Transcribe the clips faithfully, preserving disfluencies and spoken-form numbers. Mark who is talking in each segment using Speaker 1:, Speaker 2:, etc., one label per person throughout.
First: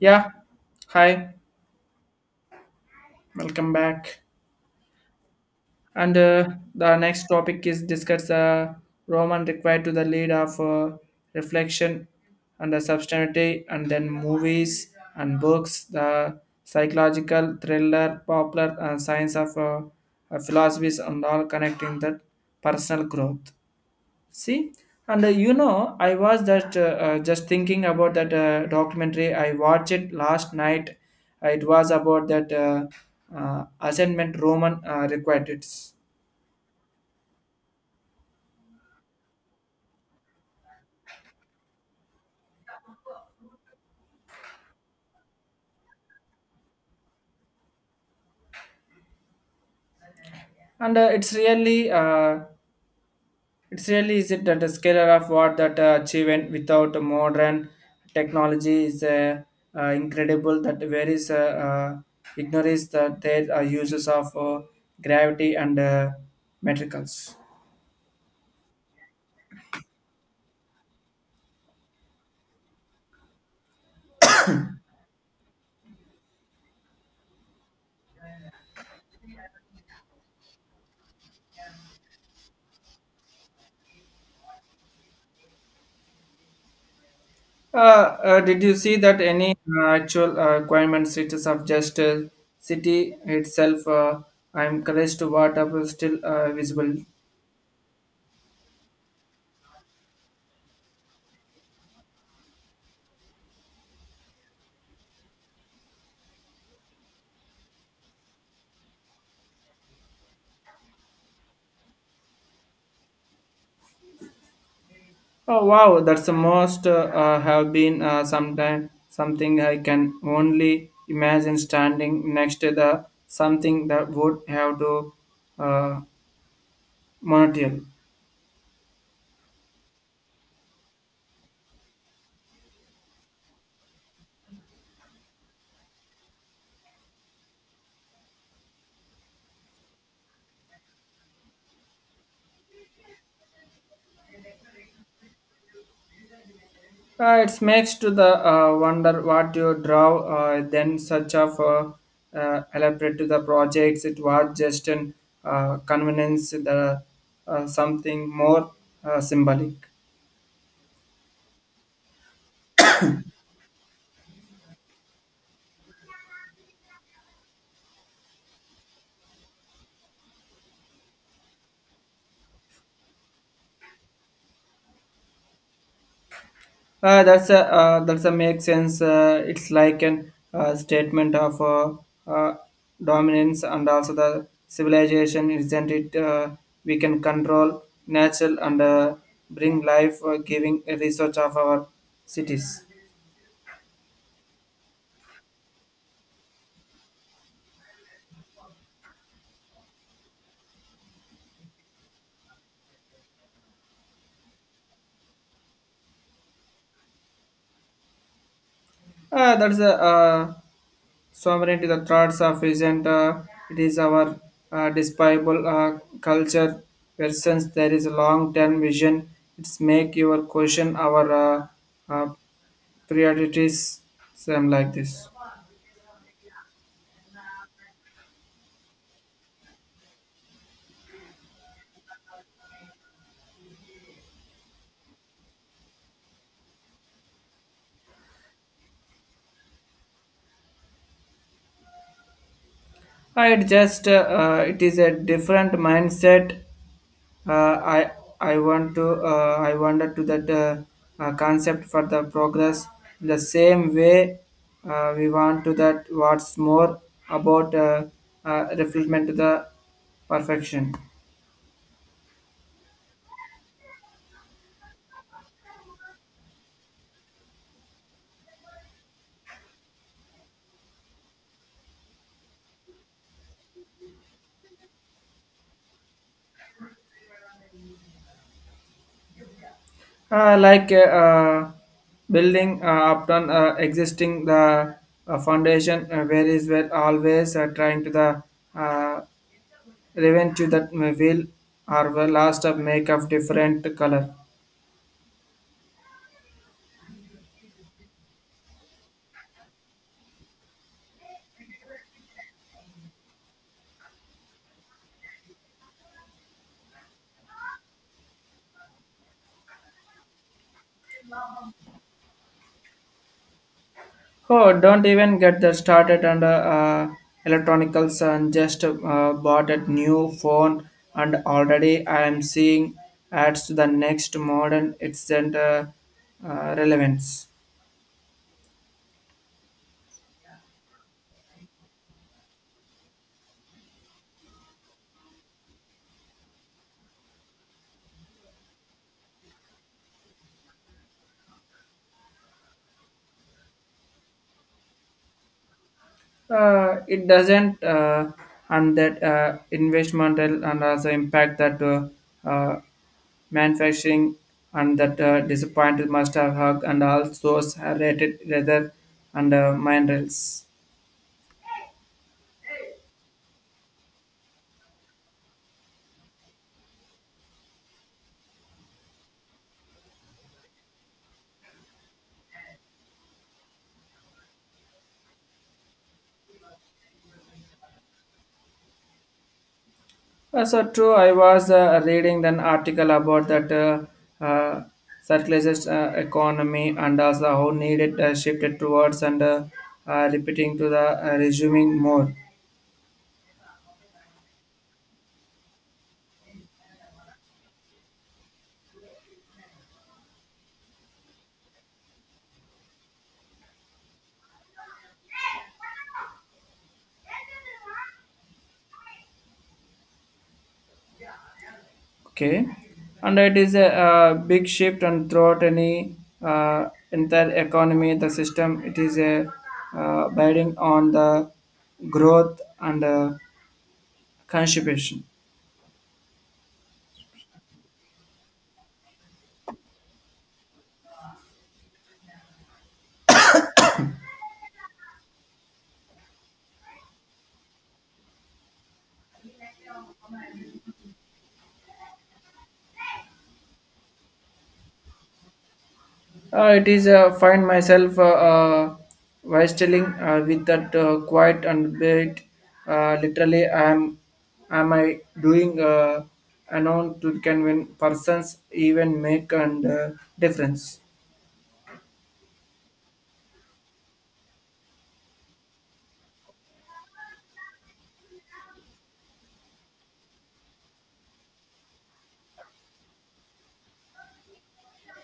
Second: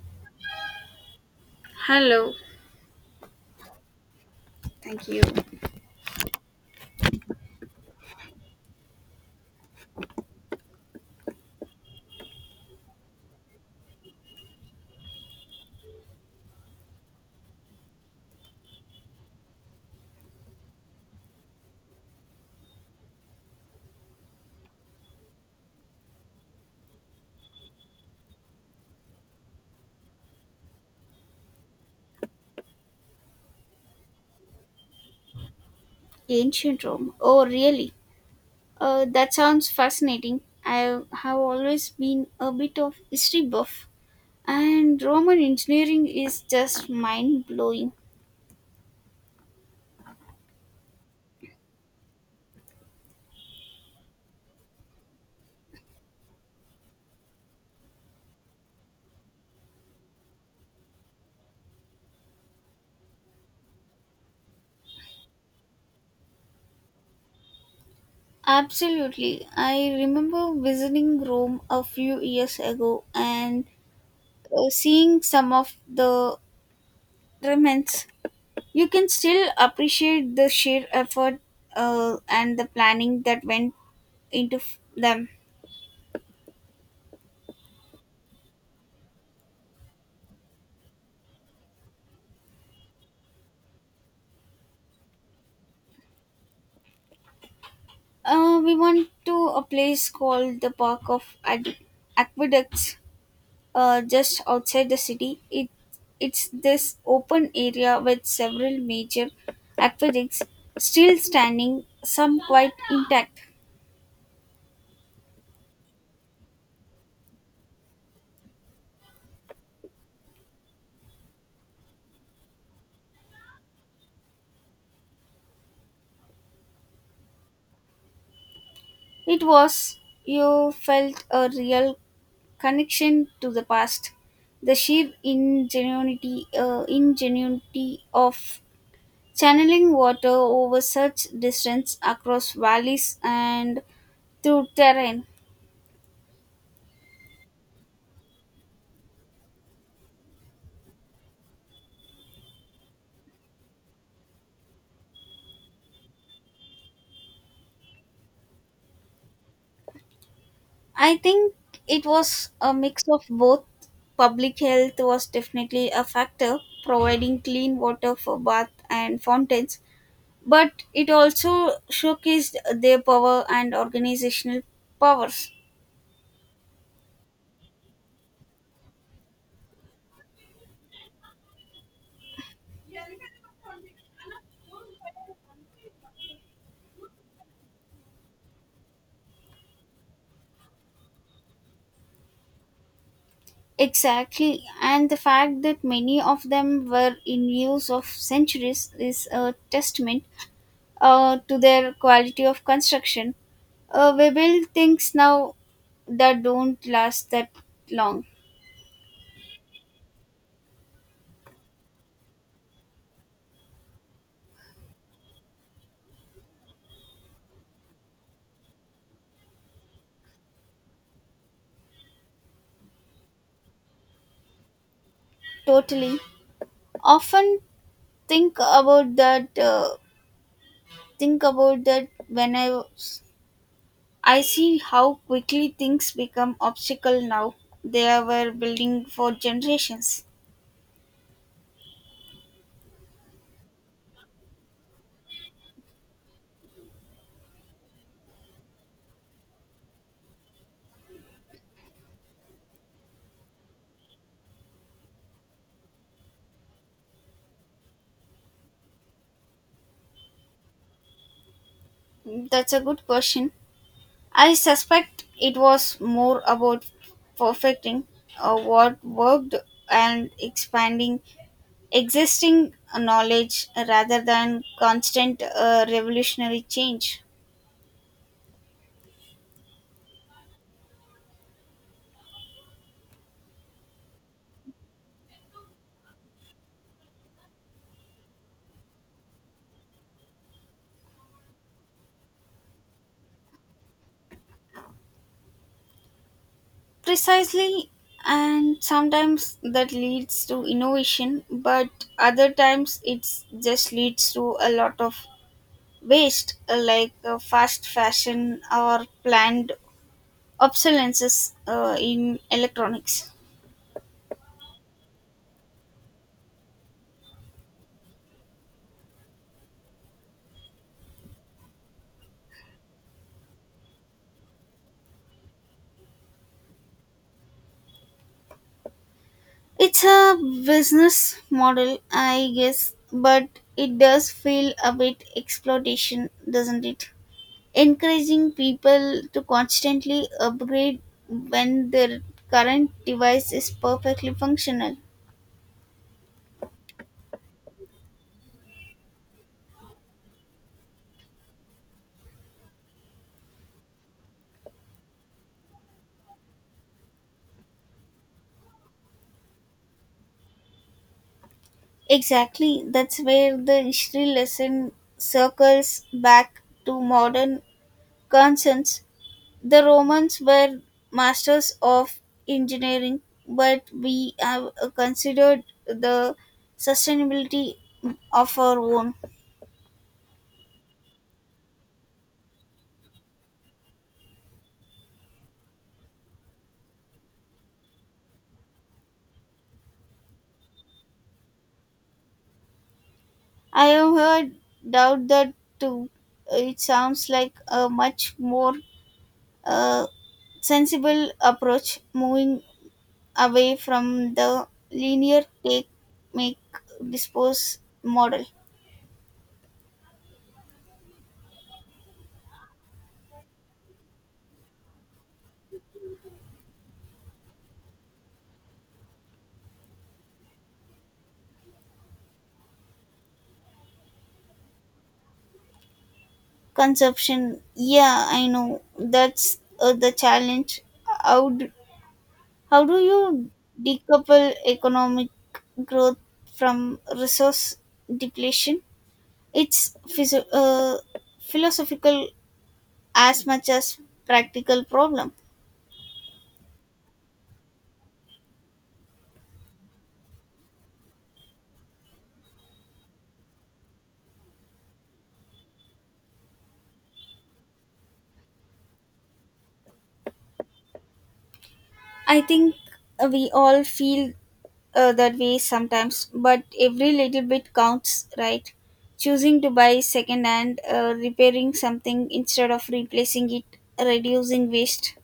Speaker 1: Yeah, hi,
Speaker 2: Hello.
Speaker 1: welcome back.
Speaker 2: Thank you.
Speaker 1: And uh, the next topic is discuss uh, Roman required to the lead of uh, reflection and the substantivity, and then movies and books, the psychological thriller, popular and science of uh, uh, philosophies, and all connecting that personal growth. See, and uh, you know, I was just uh, uh, just thinking about that uh, documentary. I watched it last night. Uh, It was about that uh, uh, assignment Roman uh, required it,
Speaker 2: Ancient Rome. Oh, really? Uh, that sounds fascinating. I have always been a bit of history buff, and Roman engineering is just mind blowing.
Speaker 1: and uh, it's really uh, it's really is it that the scale of what that uh, achievement without the modern technology is uh, uh, incredible. That various uh, uh, ignorance that there are uses of uh, gravity and uh, metricals.
Speaker 2: Absolutely. I remember visiting Rome a few years ago and uh, seeing some of the remnants. You can still appreciate the sheer effort uh, and the planning that went into f- them.
Speaker 1: Uh, uh, did you see that any uh, actual uh, requirements it is of just uh, city itself? Uh, I'm encouraged to what up is still uh, visible.
Speaker 2: Uh, we went to a place called the Park of Ad- Aqueducts, uh, just outside the city. It it's this open area with several major aqueducts still standing, some quite intact.
Speaker 1: Oh wow, that's the most uh, uh, have been uh, sometime something I can only imagine standing next to the something that would have to uh, monotone.
Speaker 2: It was, you felt a real connection to the past. The sheer ingenuity, uh, ingenuity of channeling water over such distance across valleys and to terrain.
Speaker 1: Uh, it makes to the uh, wonder what you draw uh, then such of uh, uh, elaborate to the projects. It was just an uh, convenience, the uh, something more uh, symbolic.
Speaker 2: I think it was a mix of both. Public health was definitely a factor, providing clean water for bath and fountains, but it also showcased their power and organizational powers.
Speaker 1: Uh, that's a uh, that's a make sense. Uh, it's like an uh, statement of uh, uh, dominance and also the civilization, isn't it? Uh, we can control natural and uh, bring life, uh, giving research of our cities.
Speaker 2: Exactly, and the fact that many of them were in use of centuries is a testament uh, to their quality of construction. Uh, we build things now that don't last that long.
Speaker 1: Uh, that's a uh, sovereign to the thoughts of isn't uh, it is our uh, despicable uh, culture where since there is a long-term vision it's make your question our uh, uh, priorities same like this
Speaker 2: Totally. Often think about that. Uh, think about that when I was- I see how quickly things become obstacle now. They were building for generations.
Speaker 1: uh, it just uh, uh, it is a different mindset. Uh, I I want to uh, I wonder to that uh, uh, concept for the progress in the same way uh, we want to that what's more about uh, uh, reflection to the perfection
Speaker 2: That's a good question. I suspect it was more about perfecting uh, what worked and expanding existing knowledge rather than constant uh, revolutionary change.
Speaker 1: uh, like uh, uh, building uh, upon uh, existing the uh, foundation uh, where is where always uh, trying to the uh, revenge to that will or the last of make of different color.
Speaker 2: Precisely, and sometimes that leads to innovation, but other times it just leads to a lot of waste, uh, like uh, fast fashion or planned obsolescences uh, in electronics.
Speaker 1: Oh, don't even get that started on the uh, electronicals and just uh, bought a new phone and already I am seeing ads to the next modern it's and, uh, uh, relevance.
Speaker 2: It's a business model, I guess, but it does feel a bit exploitation, doesn't it? Encouraging people to constantly upgrade when their current device is perfectly functional.
Speaker 1: Uh, it doesn't uh, and that uh, investmental and also impact that uh, uh, manufacturing and that uh, disappointed must have hug and all those rated rather and uh, mind rails.
Speaker 2: Exactly, that's where the history lesson circles back to modern concerns. The Romans were masters of engineering, but we have uh, considered the sustainability of our own.
Speaker 1: Uh, so true. I was uh, reading an article about that uh, uh, circularist uh, economy and also how needed uh, shifted towards and uh, uh, repeating to the uh, resuming more.
Speaker 2: I have heard doubt that too. It sounds like a much more a sensible approach, moving away from the linear take, make, dispose model.
Speaker 1: Okay, and it is a, uh big shift and throughout any uh, entire economy, the system. It is a uh, biting on the growth and uh, consumption.
Speaker 2: Consumption, yeah, I know that's uh, the challenge. How do, how do you decouple economic growth from resource depletion? It's physio- uh, philosophical as much as practical problem.
Speaker 1: Uh, it is uh, find myself uh, uh, wrestling uh, with that uh, quiet and bit. Uh, literally, I am am I doing uh, unknown to convince persons even make and uh, difference.
Speaker 2: I think we all feel uh, that way sometimes, but every little bit counts, right? Choosing to buy second hand, uh, repairing something instead of replacing it, reducing waste.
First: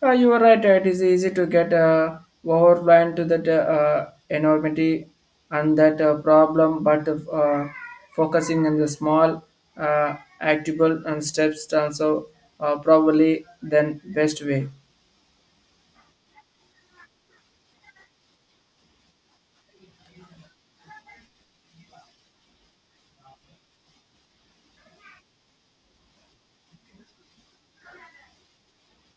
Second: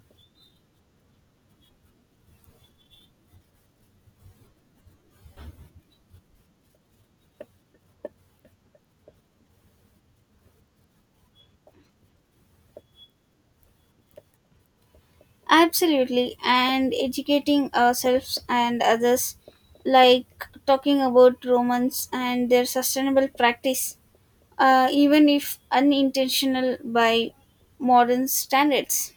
Speaker 1: Uh, you are right. uh, It is easy to get uh, overwhelmed to that uh, uh, enormity and that uh, problem, but uh, focusing on the small, uh, actable and steps, also uh, probably then best way.
Speaker 2: Absolutely, and educating ourselves and others, like talking about Romans and their sustainable practice, uh, even if unintentional by modern standards.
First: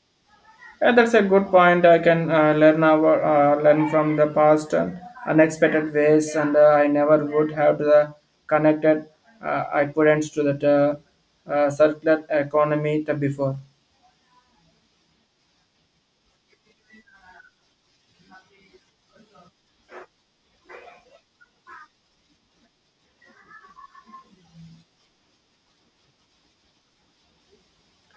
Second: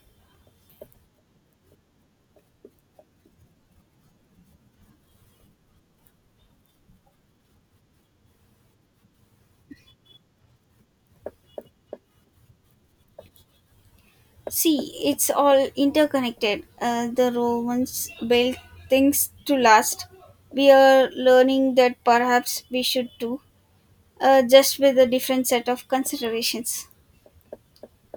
Speaker 1: Yeah, that's a good point. I can uh, learn our, uh, learn from the past and unexpected ways, and uh, I never would have the connected uh, equivalents to that uh, uh, circular economy the before.
Speaker 2: See, it's all interconnected. Uh, the Romans built things to last. We are learning that perhaps we should too, uh, just with a different set of considerations.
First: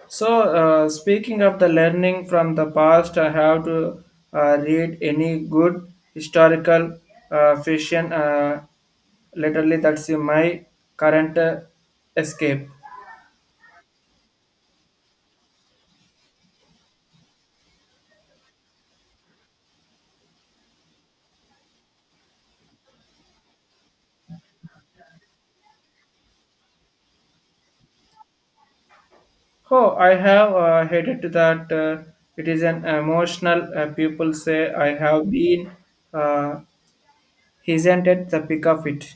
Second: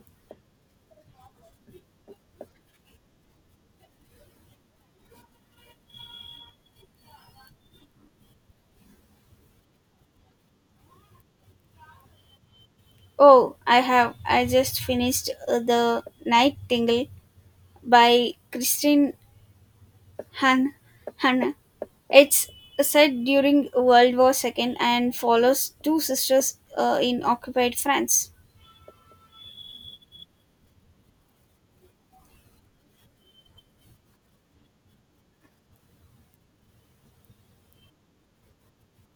Speaker 1: So, uh, speaking of the learning from the past, I have to uh, read any good historical uh, fiction. Uh, literally, that's my current uh, escape.
Speaker 2: Oh, I have. I just finished uh, The Night Tingle by Christine Han. Han. It's set during World War two and follows two sisters uh, in occupied France.
Speaker 1: Oh, I have uh, headed that. Uh, it is an emotional. Uh, people say I have been. Uh, is the pick of it?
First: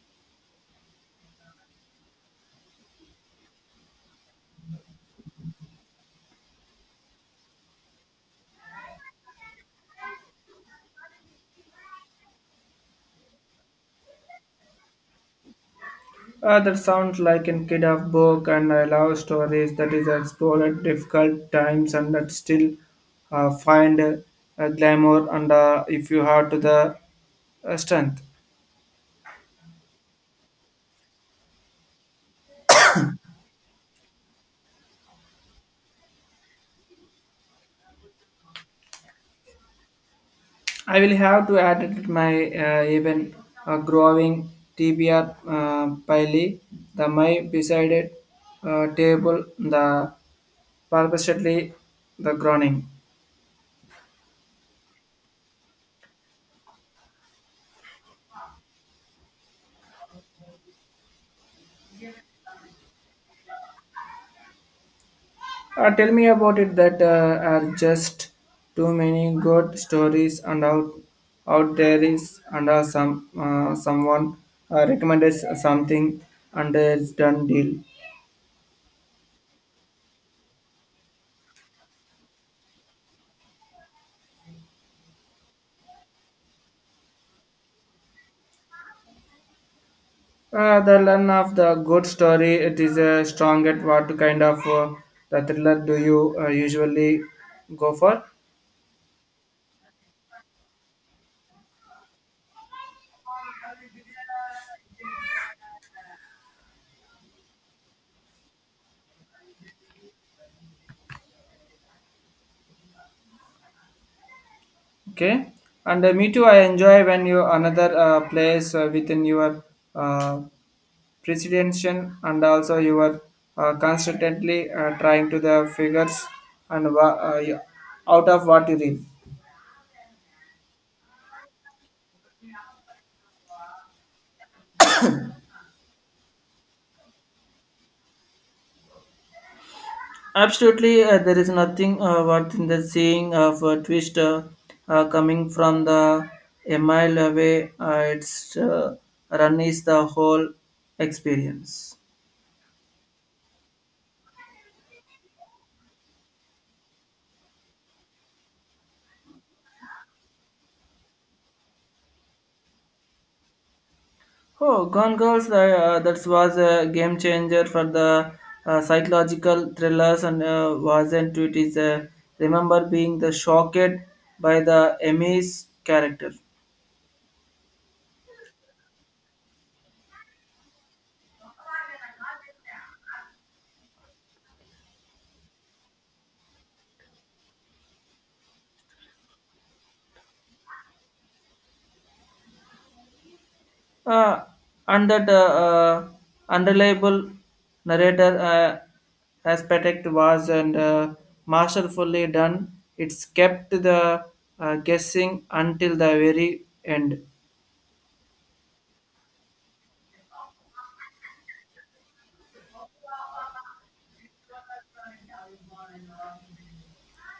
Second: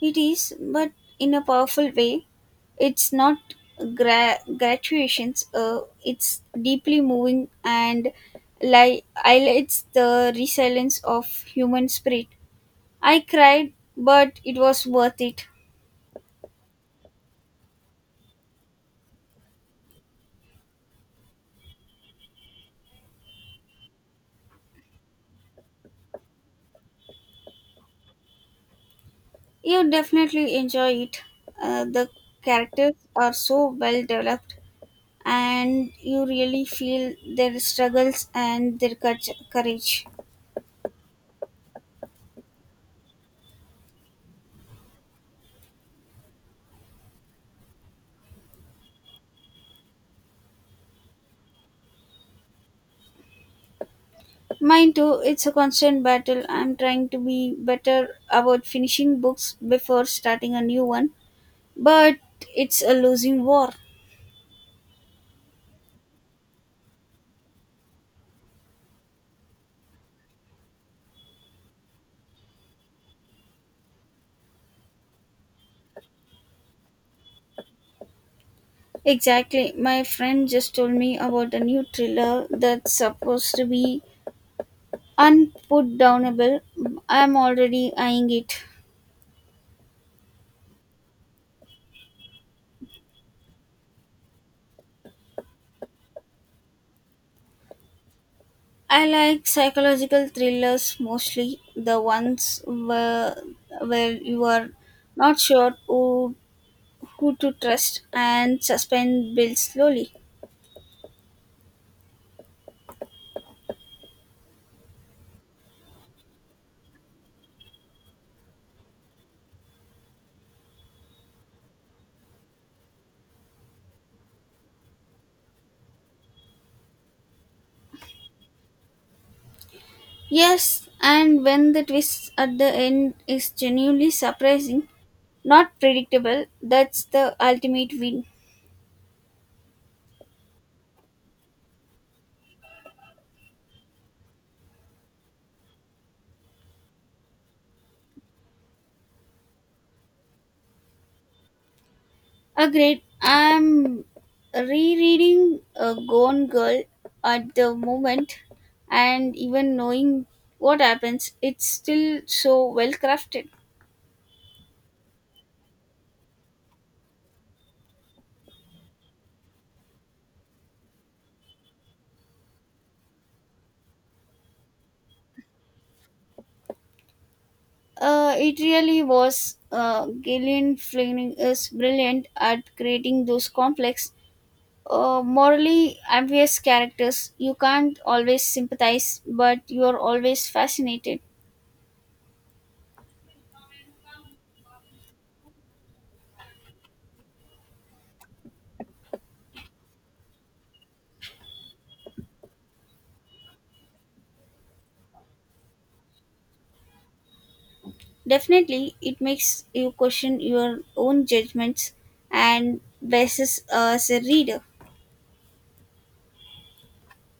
Speaker 2: It is, but in a powerful way. It's not gra- gratuations, uh, it's deeply moving and li- highlights the resilience of human spirit. I cried, but it was worth it.
Speaker 1: Uh, that sounds like a kid of book, and I love stories that is explored difficult times and that still uh, find uh, glamour and uh, if you have to the uh, strength.
Speaker 2: You definitely enjoy it. Uh, the characters are so well developed, and you really feel their struggles and their courage. courage.
Speaker 1: I will have to edit my uh, even uh, growing T B R uh, pile, the my beside uh, table, the purposely the groaning.
Speaker 2: Mine too, it's a constant battle. I'm trying to be better about finishing books before starting a new one, but it's a losing war.
Speaker 1: Uh, tell me about it that uh, are just too many good stories and out out there is and uh, some uh, someone uh, recommended something and it's done deal.
Speaker 2: Exactly. My friend just told me about a new thriller that's supposed to be unputdownable. I'm already eyeing it.
Speaker 1: Uh, the learn of the good story. It is a strong at what kind of uh, the thriller do you uh, usually go for?
Speaker 2: I like psychological thrillers mostly, the ones where, where you are not sure who, who to trust and suspense builds slowly.
Speaker 1: Okay, and uh, me too. I enjoy when you another uh, place uh, within your uh, presidential and also you are uh, constantly uh, trying to the figures and wa- uh, yeah, out of what you read.
Speaker 2: Yes, and when the twist at the end is genuinely surprising, not predictable, that's the ultimate win.
Speaker 1: Absolutely, uh, there is nothing uh, worth in the seeing of a twister uh, uh, coming from the a mile away. Uh, its uh, run is the whole experience.
Speaker 2: Agreed. I'm rereading a Gone Girl at the moment, and even knowing what happens, it's still so well crafted.
Speaker 1: Oh, Gone Girls, uh, that was a game changer for the uh, psychological thrillers and uh, wasn't it is uh, remember being the shocked by the Emmy's character.
Speaker 2: Uh, it really was. Uh, Gillian Flynn is brilliant at creating those complex, uh, morally ambiguous characters. You can't always sympathize, but you are always fascinated.
Speaker 1: Uh, and that uh, uh, unreliable narrator uh, aspect was and uh, masterfully done. It's kept the uh, guessing until the very end.
Speaker 2: Definitely, it makes you question your own judgments and biases as a reader.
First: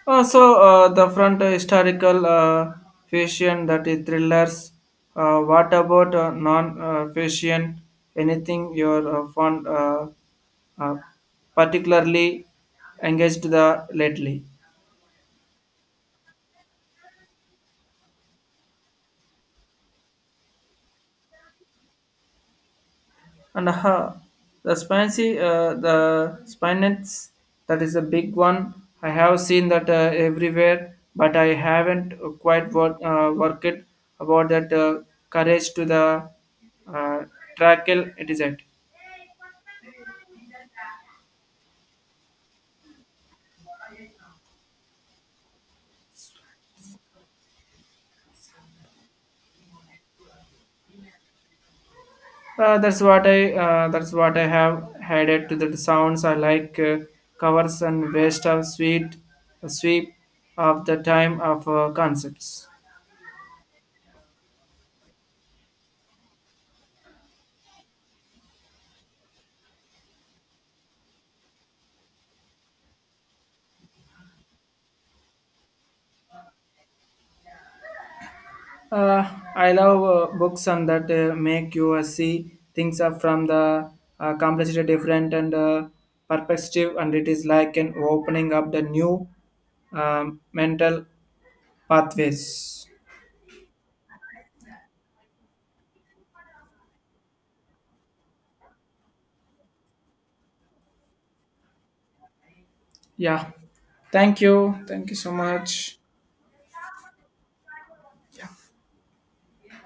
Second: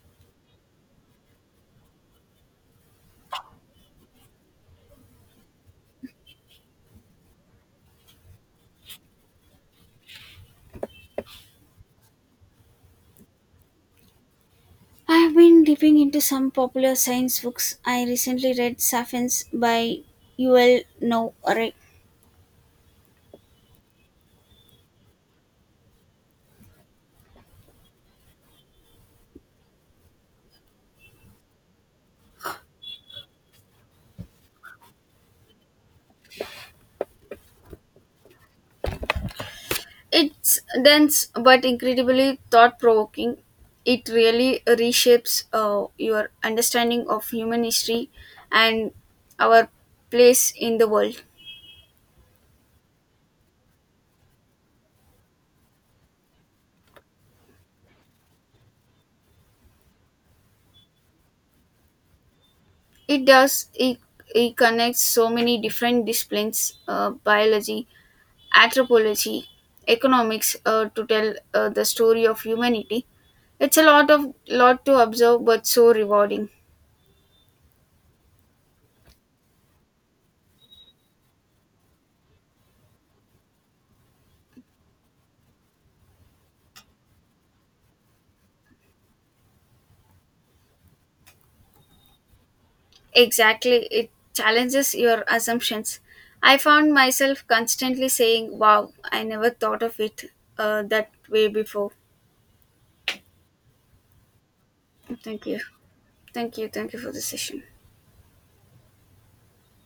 Speaker 1: Also, uh, the front uh, historical uh, fiction that is thrillers. Uh, what about uh, non-fiction? Anything you're uh, fond, uh, uh, particularly engaged the lately?
Speaker 2: I've been dipping into some popular science books. I recently read *Sapiens* by Yuval Noah.
Speaker 1: And aha, the spicy, uh, the spinets, that is a big one. I have seen that uh, everywhere, but I haven't quite wor- uh, worked it about that uh, courage to the uh, trackle. It is it.
Speaker 2: It's dense but incredibly thought provoking. It really reshapes uh, your understanding of human history and our place in the world.
Speaker 1: Uh, that's what I. Uh, that's what I have added to the sounds. I like uh, covers and waste of sweet, sweep of the time of uh, concepts.
Speaker 2: It does, it, it connects so many different disciplines, uh, biology, anthropology, economics, uh, to tell uh, the story of humanity. It's a lot of lot to observe but so rewarding.
Speaker 1: Uh, I love uh, books and that uh, make you uh, see things up from the uh, complexity different and uh, perspective, and it is like an opening up the new um, mental pathways.
Speaker 2: Exactly, it challenges your assumptions. I found myself constantly saying, "Wow, I never thought of it uh, that way before."
Speaker 1: Yeah, thank you, thank you so
Speaker 2: Thank you.
Speaker 1: much.
Speaker 2: Thank you. Thank you for the session.